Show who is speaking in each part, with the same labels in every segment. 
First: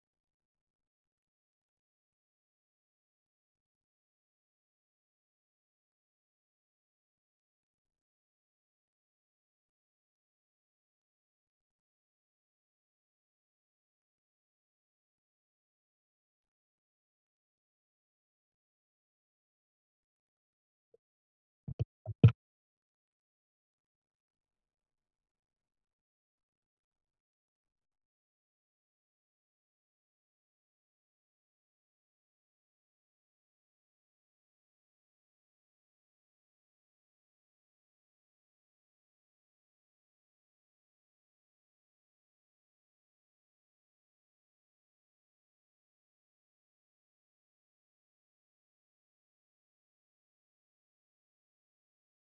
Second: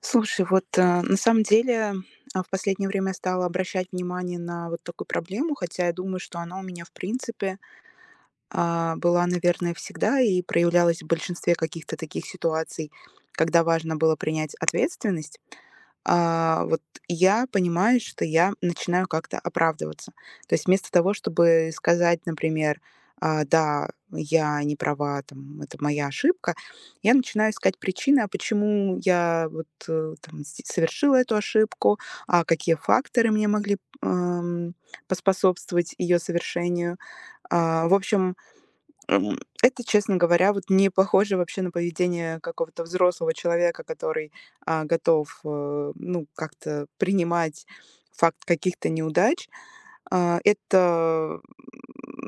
Speaker 1: Слушай, вот на самом деле в последнее время я стала обращать внимание на вот такую проблему, хотя я думаю, что она у меня в принципе была, наверное, всегда и проявлялась в большинстве каких-то таких ситуаций, когда важно было принять ответственность. Вот я понимаю, что я начинаю как-то оправдываться. То есть вместо того, чтобы сказать, например, да, я не права, там, это моя ошибка, я начинаю искать причины, а почему я вот там, совершила эту ошибку, а какие факторы мне могли поспособствовать ее совершению. В общем, это, честно говоря, вот не похоже вообще на поведение какого-то взрослого человека, который, готов, ну, как-то принимать факт каких-то неудач. Это,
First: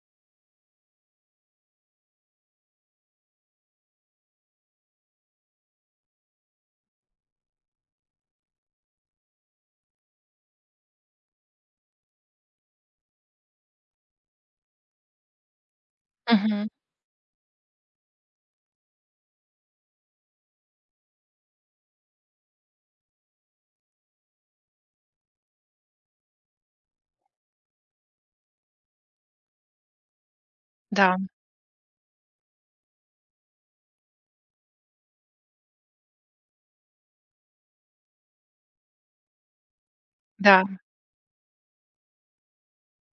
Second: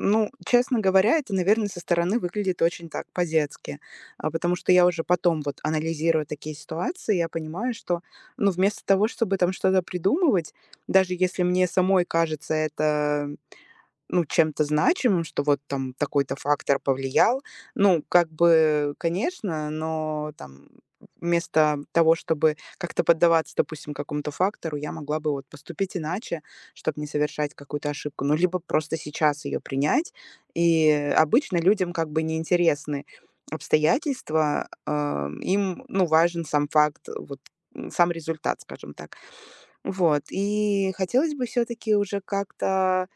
Speaker 1: ну, честно говоря, это, наверное, со стороны выглядит очень так, по-детски. Потому что я уже потом, вот анализируя такие ситуации, я понимаю, что, ну, вместо того, чтобы там что-то придумывать, даже если мне самой кажется это ну, чем-то значимым, что вот там такой-то
Speaker 2: Мгм.
Speaker 1: фактор повлиял. Ну, как бы, конечно, но там вместо того, чтобы как-то поддаваться, допустим, какому-то фактору, я могла бы вот поступить иначе, чтобы не совершать какую-то ошибку, ну, либо просто сейчас ее принять. И
Speaker 2: Да,
Speaker 1: обычно людям как бы неинтересны обстоятельства, им, ну, важен сам факт, вот сам результат, скажем так. Вот,
Speaker 2: да.
Speaker 1: и хотелось бы все-таки уже как-то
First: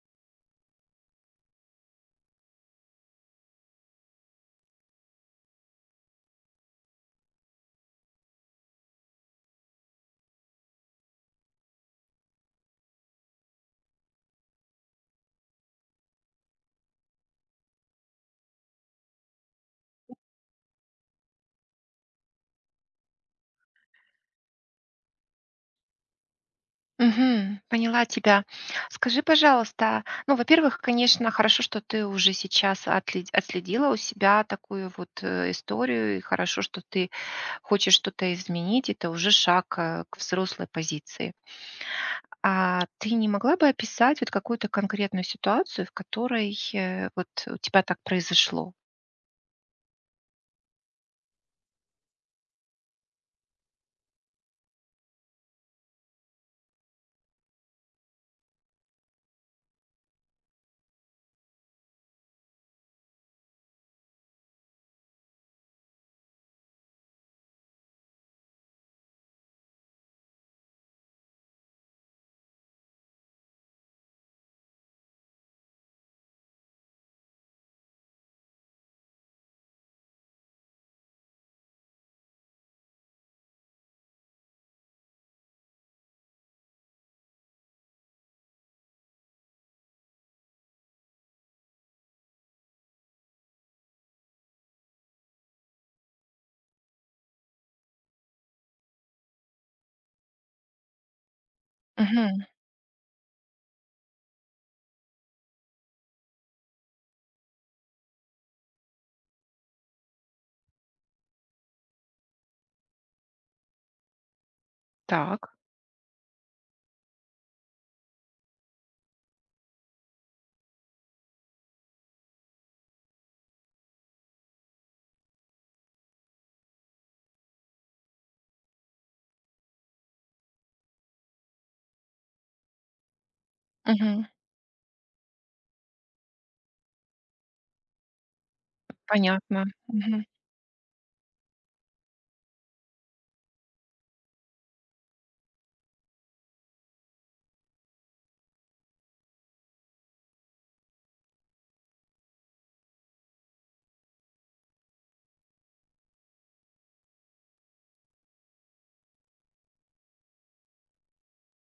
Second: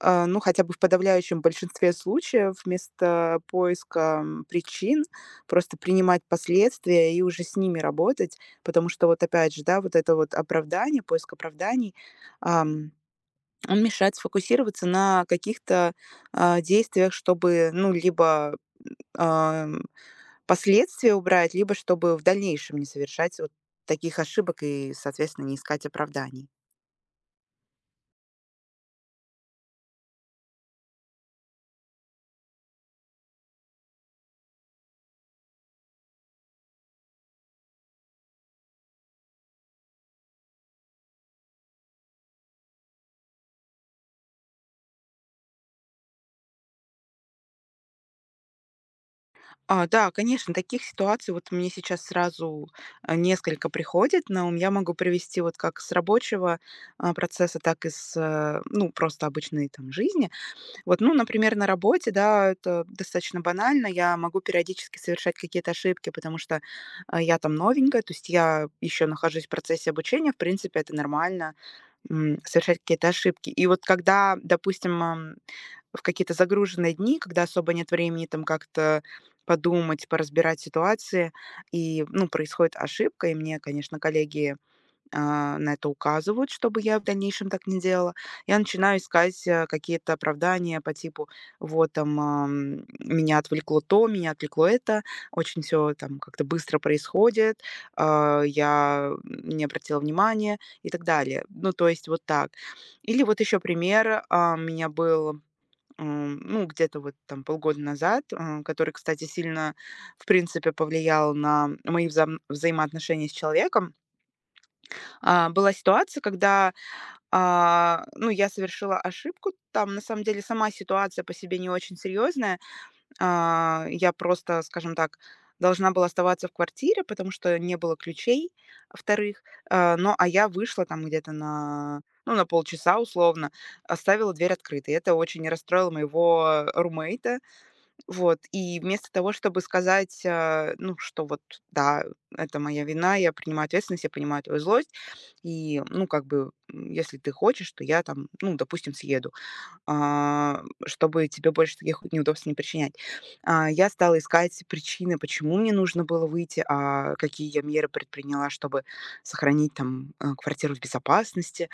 Speaker 1: ну, хотя бы в подавляющем большинстве случаев вместо поиска, причин просто принимать последствия и уже с ними работать. Потому что вот опять же, да, вот это вот оправдание, поиск оправданий, ам, он мешает сфокусироваться на каких-то, действиях, чтобы, ну, либо, ам, последствия убрать, либо чтобы в дальнейшем не совершать вот таких ошибок и, соответственно, не искать оправданий.
Speaker 2: Мгм. Поняла тебя. Скажи, пожалуйста, ну, во-первых, конечно, хорошо, что ты уже сейчас отследила у себя такую вот историю, и хорошо, что ты хочешь что-то изменить, это уже шаг к взрослой позиции. А ты не могла бы описать вот какую-то конкретную ситуацию, в которой вот у тебя так произошло?
Speaker 1: Да, конечно, таких ситуаций вот мне сейчас сразу несколько приходит на ум. Я могу привести вот как с рабочего процесса, так и с, ну, просто обычной там жизни. Вот, ну, например, на работе, да, это достаточно банально. Я могу периодически совершать какие-то ошибки, потому что я там новенькая, то есть я еще нахожусь в процессе обучения. В принципе, это нормально совершать какие-то ошибки. И вот когда, допустим, в какие-то загруженные дни, когда особо нет времени там как-то подумать, поразбирать ситуации, и, ну, происходит ошибка, и мне, конечно, коллеги на это указывают, чтобы я в дальнейшем так не делала. Я начинаю искать какие-то оправдания по типу, вот там меня отвлекло то, меня отвлекло это, очень все там как-то быстро происходит, я не обратила внимания и так далее. Ну, то есть вот
Speaker 2: Мгм.
Speaker 1: так. Или вот еще пример у меня был ну, где-то вот там полгода назад, который, кстати, сильно, в принципе, повлиял на мои взаимоотношения с человеком.
Speaker 2: Так.
Speaker 1: Была ситуация, когда, ну, я совершила ошибку. Там, на самом деле, сама ситуация по себе не очень серьезная. Я просто, скажем так, должна была оставаться в квартире, потому что не было ключей, вторых. Но, я вышла там где-то на, ну, на полчаса условно,
Speaker 2: Мгм.
Speaker 1: оставила дверь открытой. Это очень расстроило моего румейта, вот, и вместо того, чтобы
Speaker 2: Понятно.
Speaker 1: сказать,
Speaker 2: Мгм.
Speaker 1: ну, что вот, да, это моя вина, я принимаю ответственность, я понимаю твою злость, и, ну, как бы, если ты хочешь, то я там, ну, допустим, съеду, чтобы тебе больше таких вот неудобств не причинять. Я стала искать причины, почему мне нужно было выйти, какие я меры предприняла, чтобы сохранить там квартиру в безопасности.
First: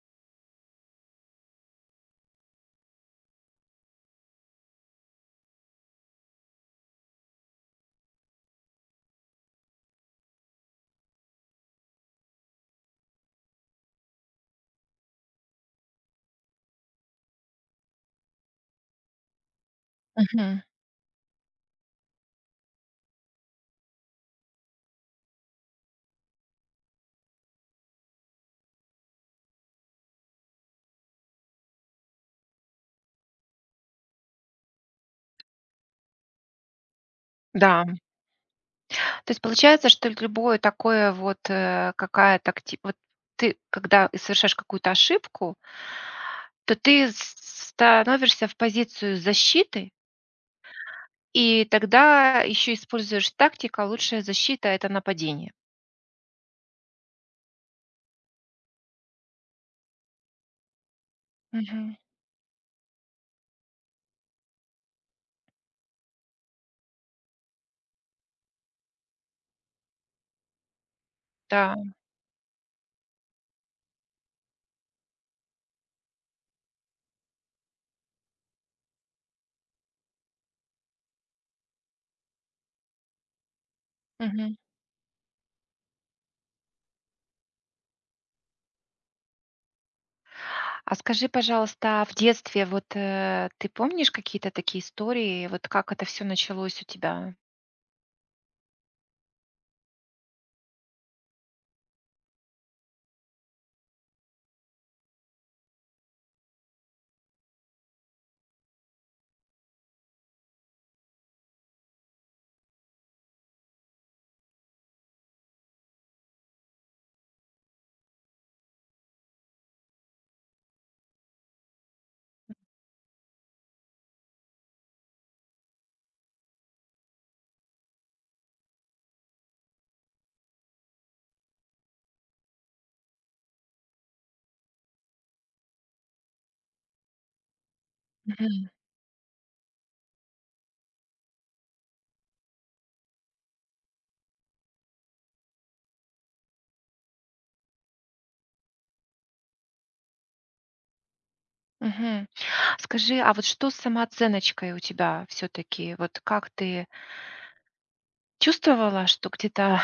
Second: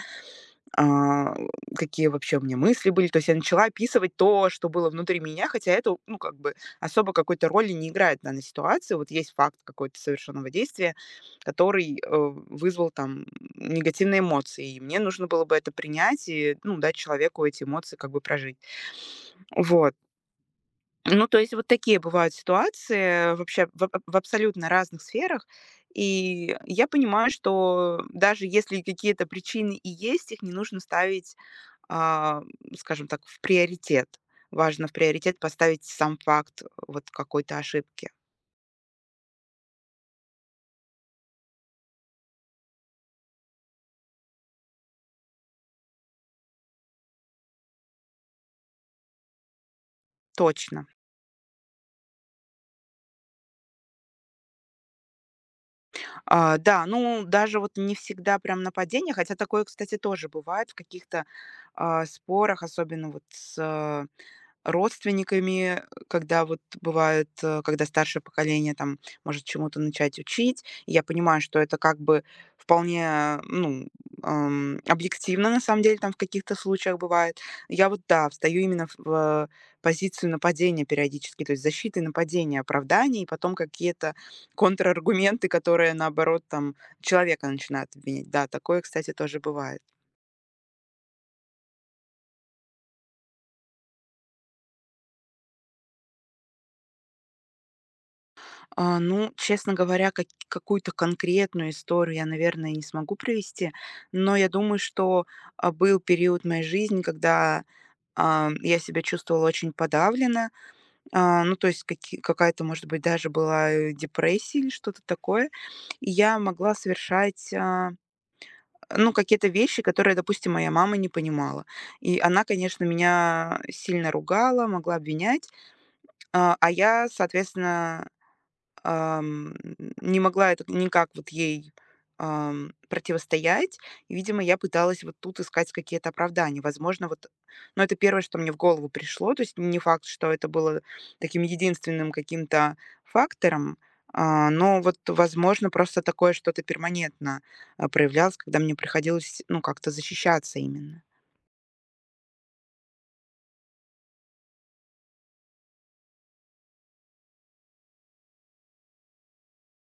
Speaker 1: А, Какие вообще у меня мысли были. То есть я начала описывать то, что было внутри меня, хотя это, ну, как бы особо какой-то роли не играет в данной ситуации. Вот есть факт какой-то совершенного действия, который вызвал там негативные эмоции. И мне нужно было бы это принять и, ну, дать человеку эти эмоции как бы прожить. Вот.
Speaker 2: Мгм.
Speaker 1: Ну, то есть вот такие бывают ситуации вообще в, в абсолютно разных сферах. И я понимаю, что даже если какие-то причины и есть, их не нужно ставить а, скажем так, в приоритет. Важно в приоритет поставить сам факт вот какой-то
Speaker 2: Да.
Speaker 1: ошибки.
Speaker 2: То есть получается, что любое такое вот, э, какая-то акти вот ты, когда и совершаешь какую-то ошибку, то ты с становишься в позицию защиты,
Speaker 1: Точно.
Speaker 2: и тогда еще используешь тактика: лучшая защита — это нападение.
Speaker 1: Да, ну даже вот не всегда прям нападение, хотя такое, кстати, тоже бывает в каких-то
Speaker 2: Мгм.
Speaker 1: спорах, особенно вот с родственниками, когда вот бывает, когда старшее поколение там может чему-то начать учить. Я понимаю, что
Speaker 2: Да.
Speaker 1: это как бы вполне, ну, объективно, на самом деле, там в каких-то случаях бывает. Я вот, да, встаю именно в позицию нападения периодически, то есть защиты, нападения, оправдания, и потом какие-то
Speaker 2: Мгм.
Speaker 1: контраргументы, которые, наоборот, там человека начинают обвинять. Да, такое, кстати, тоже бывает.
Speaker 2: А скажи, пожалуйста, а в детстве вот, ты помнишь какие-то такие истории? Вот как это все началось у тебя?
Speaker 1: Ну, честно говоря, как какую-то конкретную историю я, наверное, не смогу привести, но я думаю, что, был период моей жизни, когда, я себя чувствовала очень подавленно. Ну, то есть каки какая-то, может быть, даже была, депрессия или что-то такое. И я могла совершать, ну, какие-то вещи, которые, допустим, моя мама не понимала. И она, конечно, меня сильно ругала, могла обвинять, я, соответственно, ам, не могла это никак вот ей, противостоять. И, видимо, я пыталась вот тут искать какие-то оправдания. Возможно, вот, но это первое, что мне в
Speaker 2: Мгм.
Speaker 1: голову пришло. То есть не факт, что это было таким единственным каким-то фактором, но вот, возможно, просто такое что-то перманентно, проявлялось, когда мне приходилось, ну, как-то защищаться именно.
Speaker 2: Мгм. Скажи, а вот что с самооценочкой у тебя все таки. Вот как ты чувствовала, что где-то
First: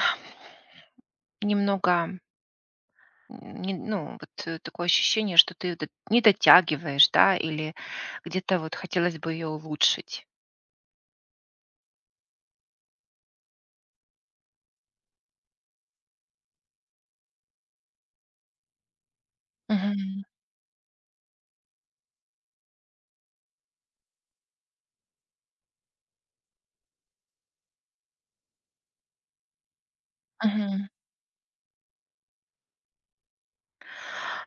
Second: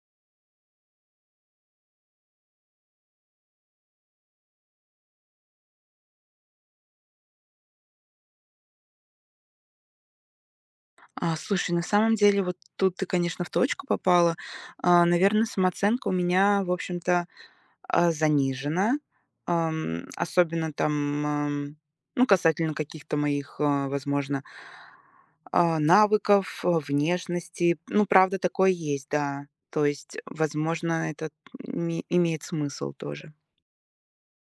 Speaker 2: немного, не ну, вот, такое ощущение, что ты д не дотягиваешь, да, или где-то вот хотелось бы ее улучшить.
Speaker 1: Слушай, на самом деле вот тут ты, конечно, в точку попала. Наверное, самооценка у меня, в общем-то, занижена,
Speaker 2: Мгм,
Speaker 1: особенно там, ну, касательно каких-то моих, возможно, навыков, внешности. Ну, правда, такое есть, да. То есть,
Speaker 2: мгм.
Speaker 1: возможно, это имеет смысл тоже.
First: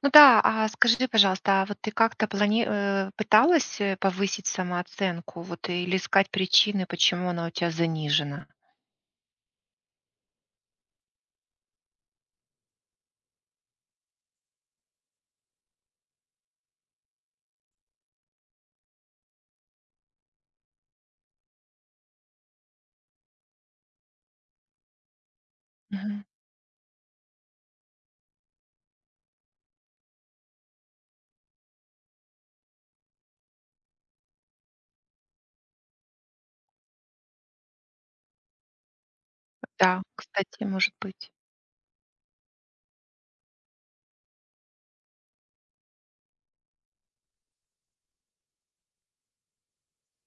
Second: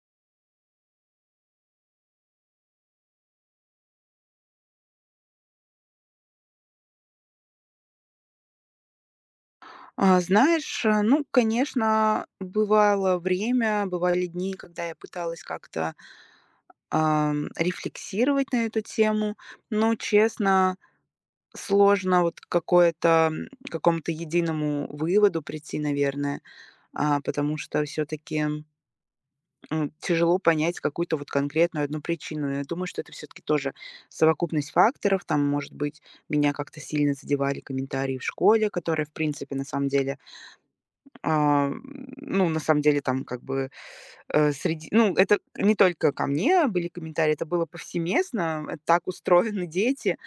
Speaker 2: Ну да, а скажи, пожалуйста, а вот ты как-то пыталась, повысить самооценку, вот, или искать причины, почему она у тебя занижена?
Speaker 1: Знаешь, ну, конечно, бывало время, бывали дни, когда я пыталась как-то рефлексировать на эту тему, но, честно, сложно вот какому-то единому выводу прийти,
Speaker 2: Мгм.
Speaker 1: наверное, потому что все таки тяжело понять какую-то вот конкретную одну причину. Я думаю, что это все таки тоже совокупность факторов. Там, может быть, меня как-то сильно задевали комментарии в школе, которые, в принципе,
Speaker 2: Да, кстати, может быть.
Speaker 1: на самом деле, там как бы, э, среди ну, это не только ко мне были комментарии, это было повсеместно, так устроены дети.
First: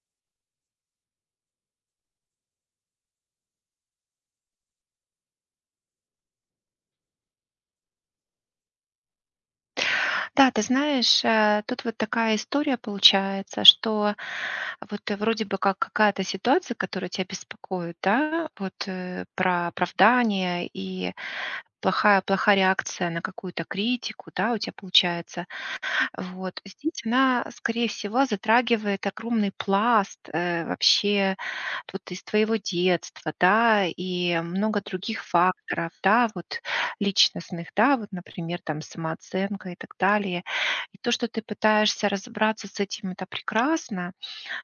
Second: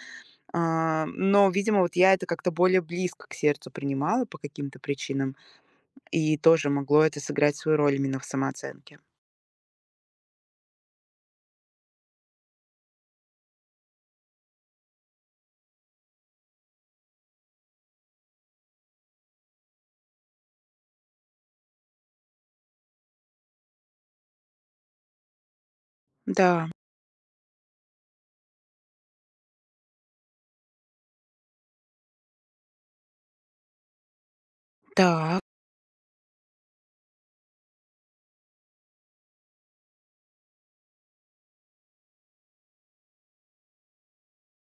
Speaker 1: Но, видимо, вот я это как-то более близко к сердцу принимала по каким-то причинам, и тоже могло это сыграть свою роль именно в самооценке.
Speaker 2: Да, ты знаешь, тут вот такая история получается, что вот вроде бы как какая-то ситуация, которая тебя беспокоит, да, вот про оправдание и плохая, плохая реакция на какую-то критику, да, у тебя получается. Вот.
Speaker 1: Да,
Speaker 2: Здесь она, скорее всего, затрагивает огромный пласт вообще вот из твоего детства, да, и много других
Speaker 1: так,
Speaker 2: факторов, да, вот личностных, да, вот, например, там самооценка и так далее. И то, что ты пытаешься разобраться с этим, это прекрасно.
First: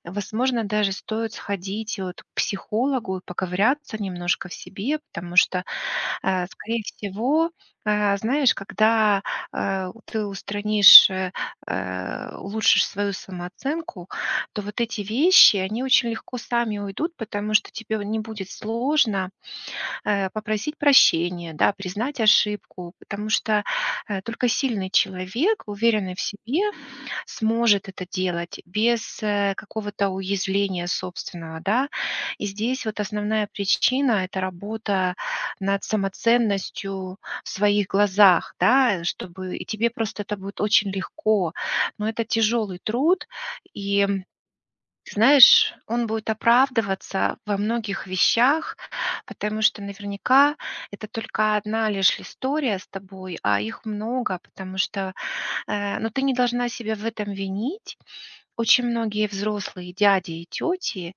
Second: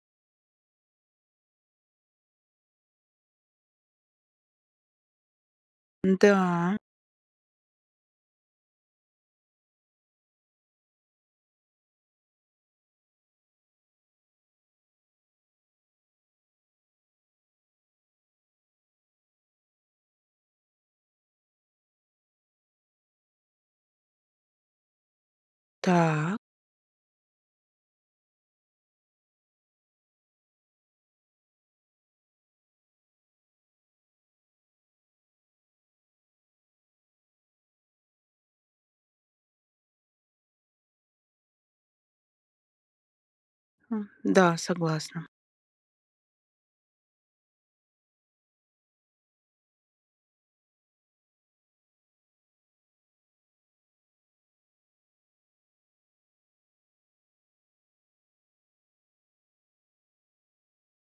Speaker 2: Возможно, даже стоит сходить вот к психологу и поковыряться немножко в себе, потому что
Speaker 1: да,
Speaker 2: скорее всего, знаешь, когда, ты улучшишь свою самооценку, то вот эти вещи, они очень легко сами уйдут, потому что тебе вот не будет сложно, попросить прощения, да, признать ошибку, потому что, только сильный человек, уверенный в
Speaker 1: так,
Speaker 2: себе, сможет это делать без, какого-то уязвления собственного, да. И здесь вот основная причина — это работа над самоценностью в своих глазах, да, чтобы и тебе просто это будет очень легко. Но это тяжелый труд, и,
Speaker 1: да,
Speaker 2: ты
Speaker 1: согласна.
Speaker 2: знаешь, он будет оправдываться во многих вещах, потому что наверняка это только одна лишь история с тобой, а их много, потому что, ну, ты не должна себя в этом винить. Очень многие взрослые дяди и тети,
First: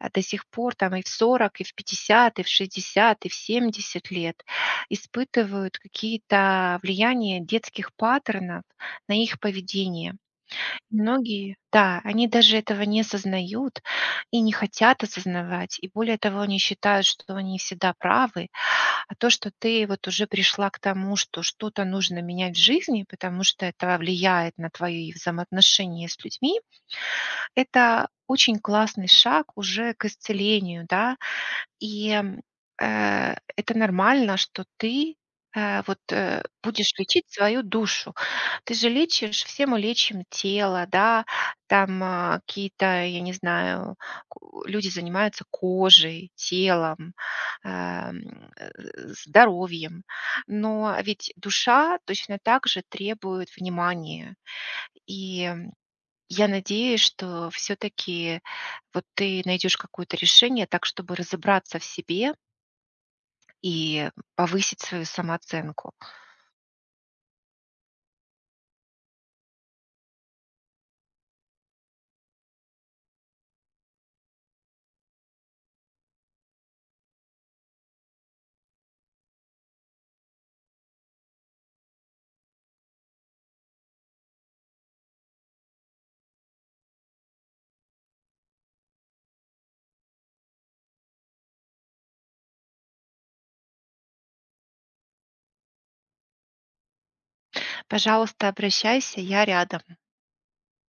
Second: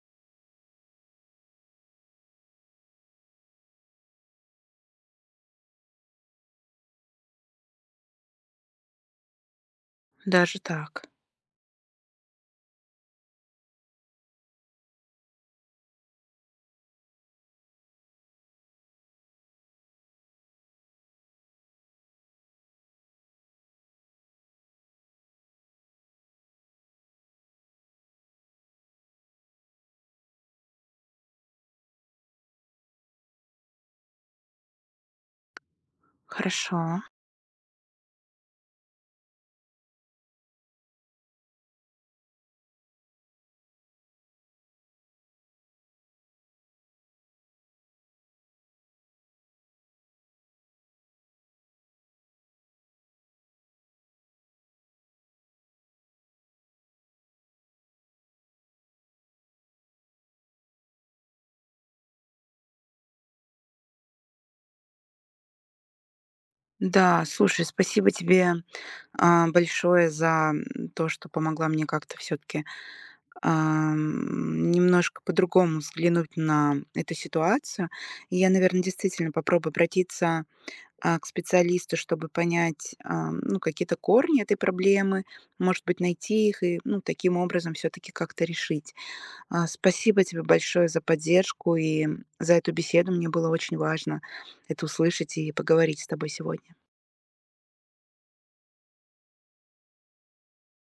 Speaker 2: до сих пор там и в 40, и в 50, и в 60, и в 70 лет испытывают какие-то влияния детских паттернов на их поведение.
Speaker 1: Даже так.
Speaker 2: Многие, да, они даже этого не осознают и не хотят осознавать. И более того, они считают, что они всегда правы. А то, что ты вот уже пришла к тому, что что-то нужно менять в жизни, потому что это влияет на твои взаимоотношения с людьми, это очень классный шаг уже к исцелению, да. И, это нормально, что ты, вот,
Speaker 1: Хорошо.
Speaker 2: будешь лечить свою душу. Ты же лечишь, все мы лечим тело, да, там, какие-то, я не знаю, ку люди занимаются кожей, телом, эм, э, здоровьем. Но ведь душа точно так же требует внимания. И я надеюсь, что все таки вот ты найдешь какое-то решение так, чтобы разобраться в себе и повысить свою самооценку.
Speaker 1: Да, слушай, спасибо тебе, большое за, то, что помогла мне как-то все таки немножко по-другому взглянуть на эту ситуацию. И я, наверное, действительно попробую обратиться к специалисту, чтобы понять, ну, какие-то корни этой проблемы, может быть, найти их и, ну, таким образом все-таки как-то решить. Спасибо тебе большое за поддержку и за эту беседу. Мне было очень важно это услышать и поговорить с тобой сегодня.
Speaker 2: Пожалуйста, обращайся, я рядом.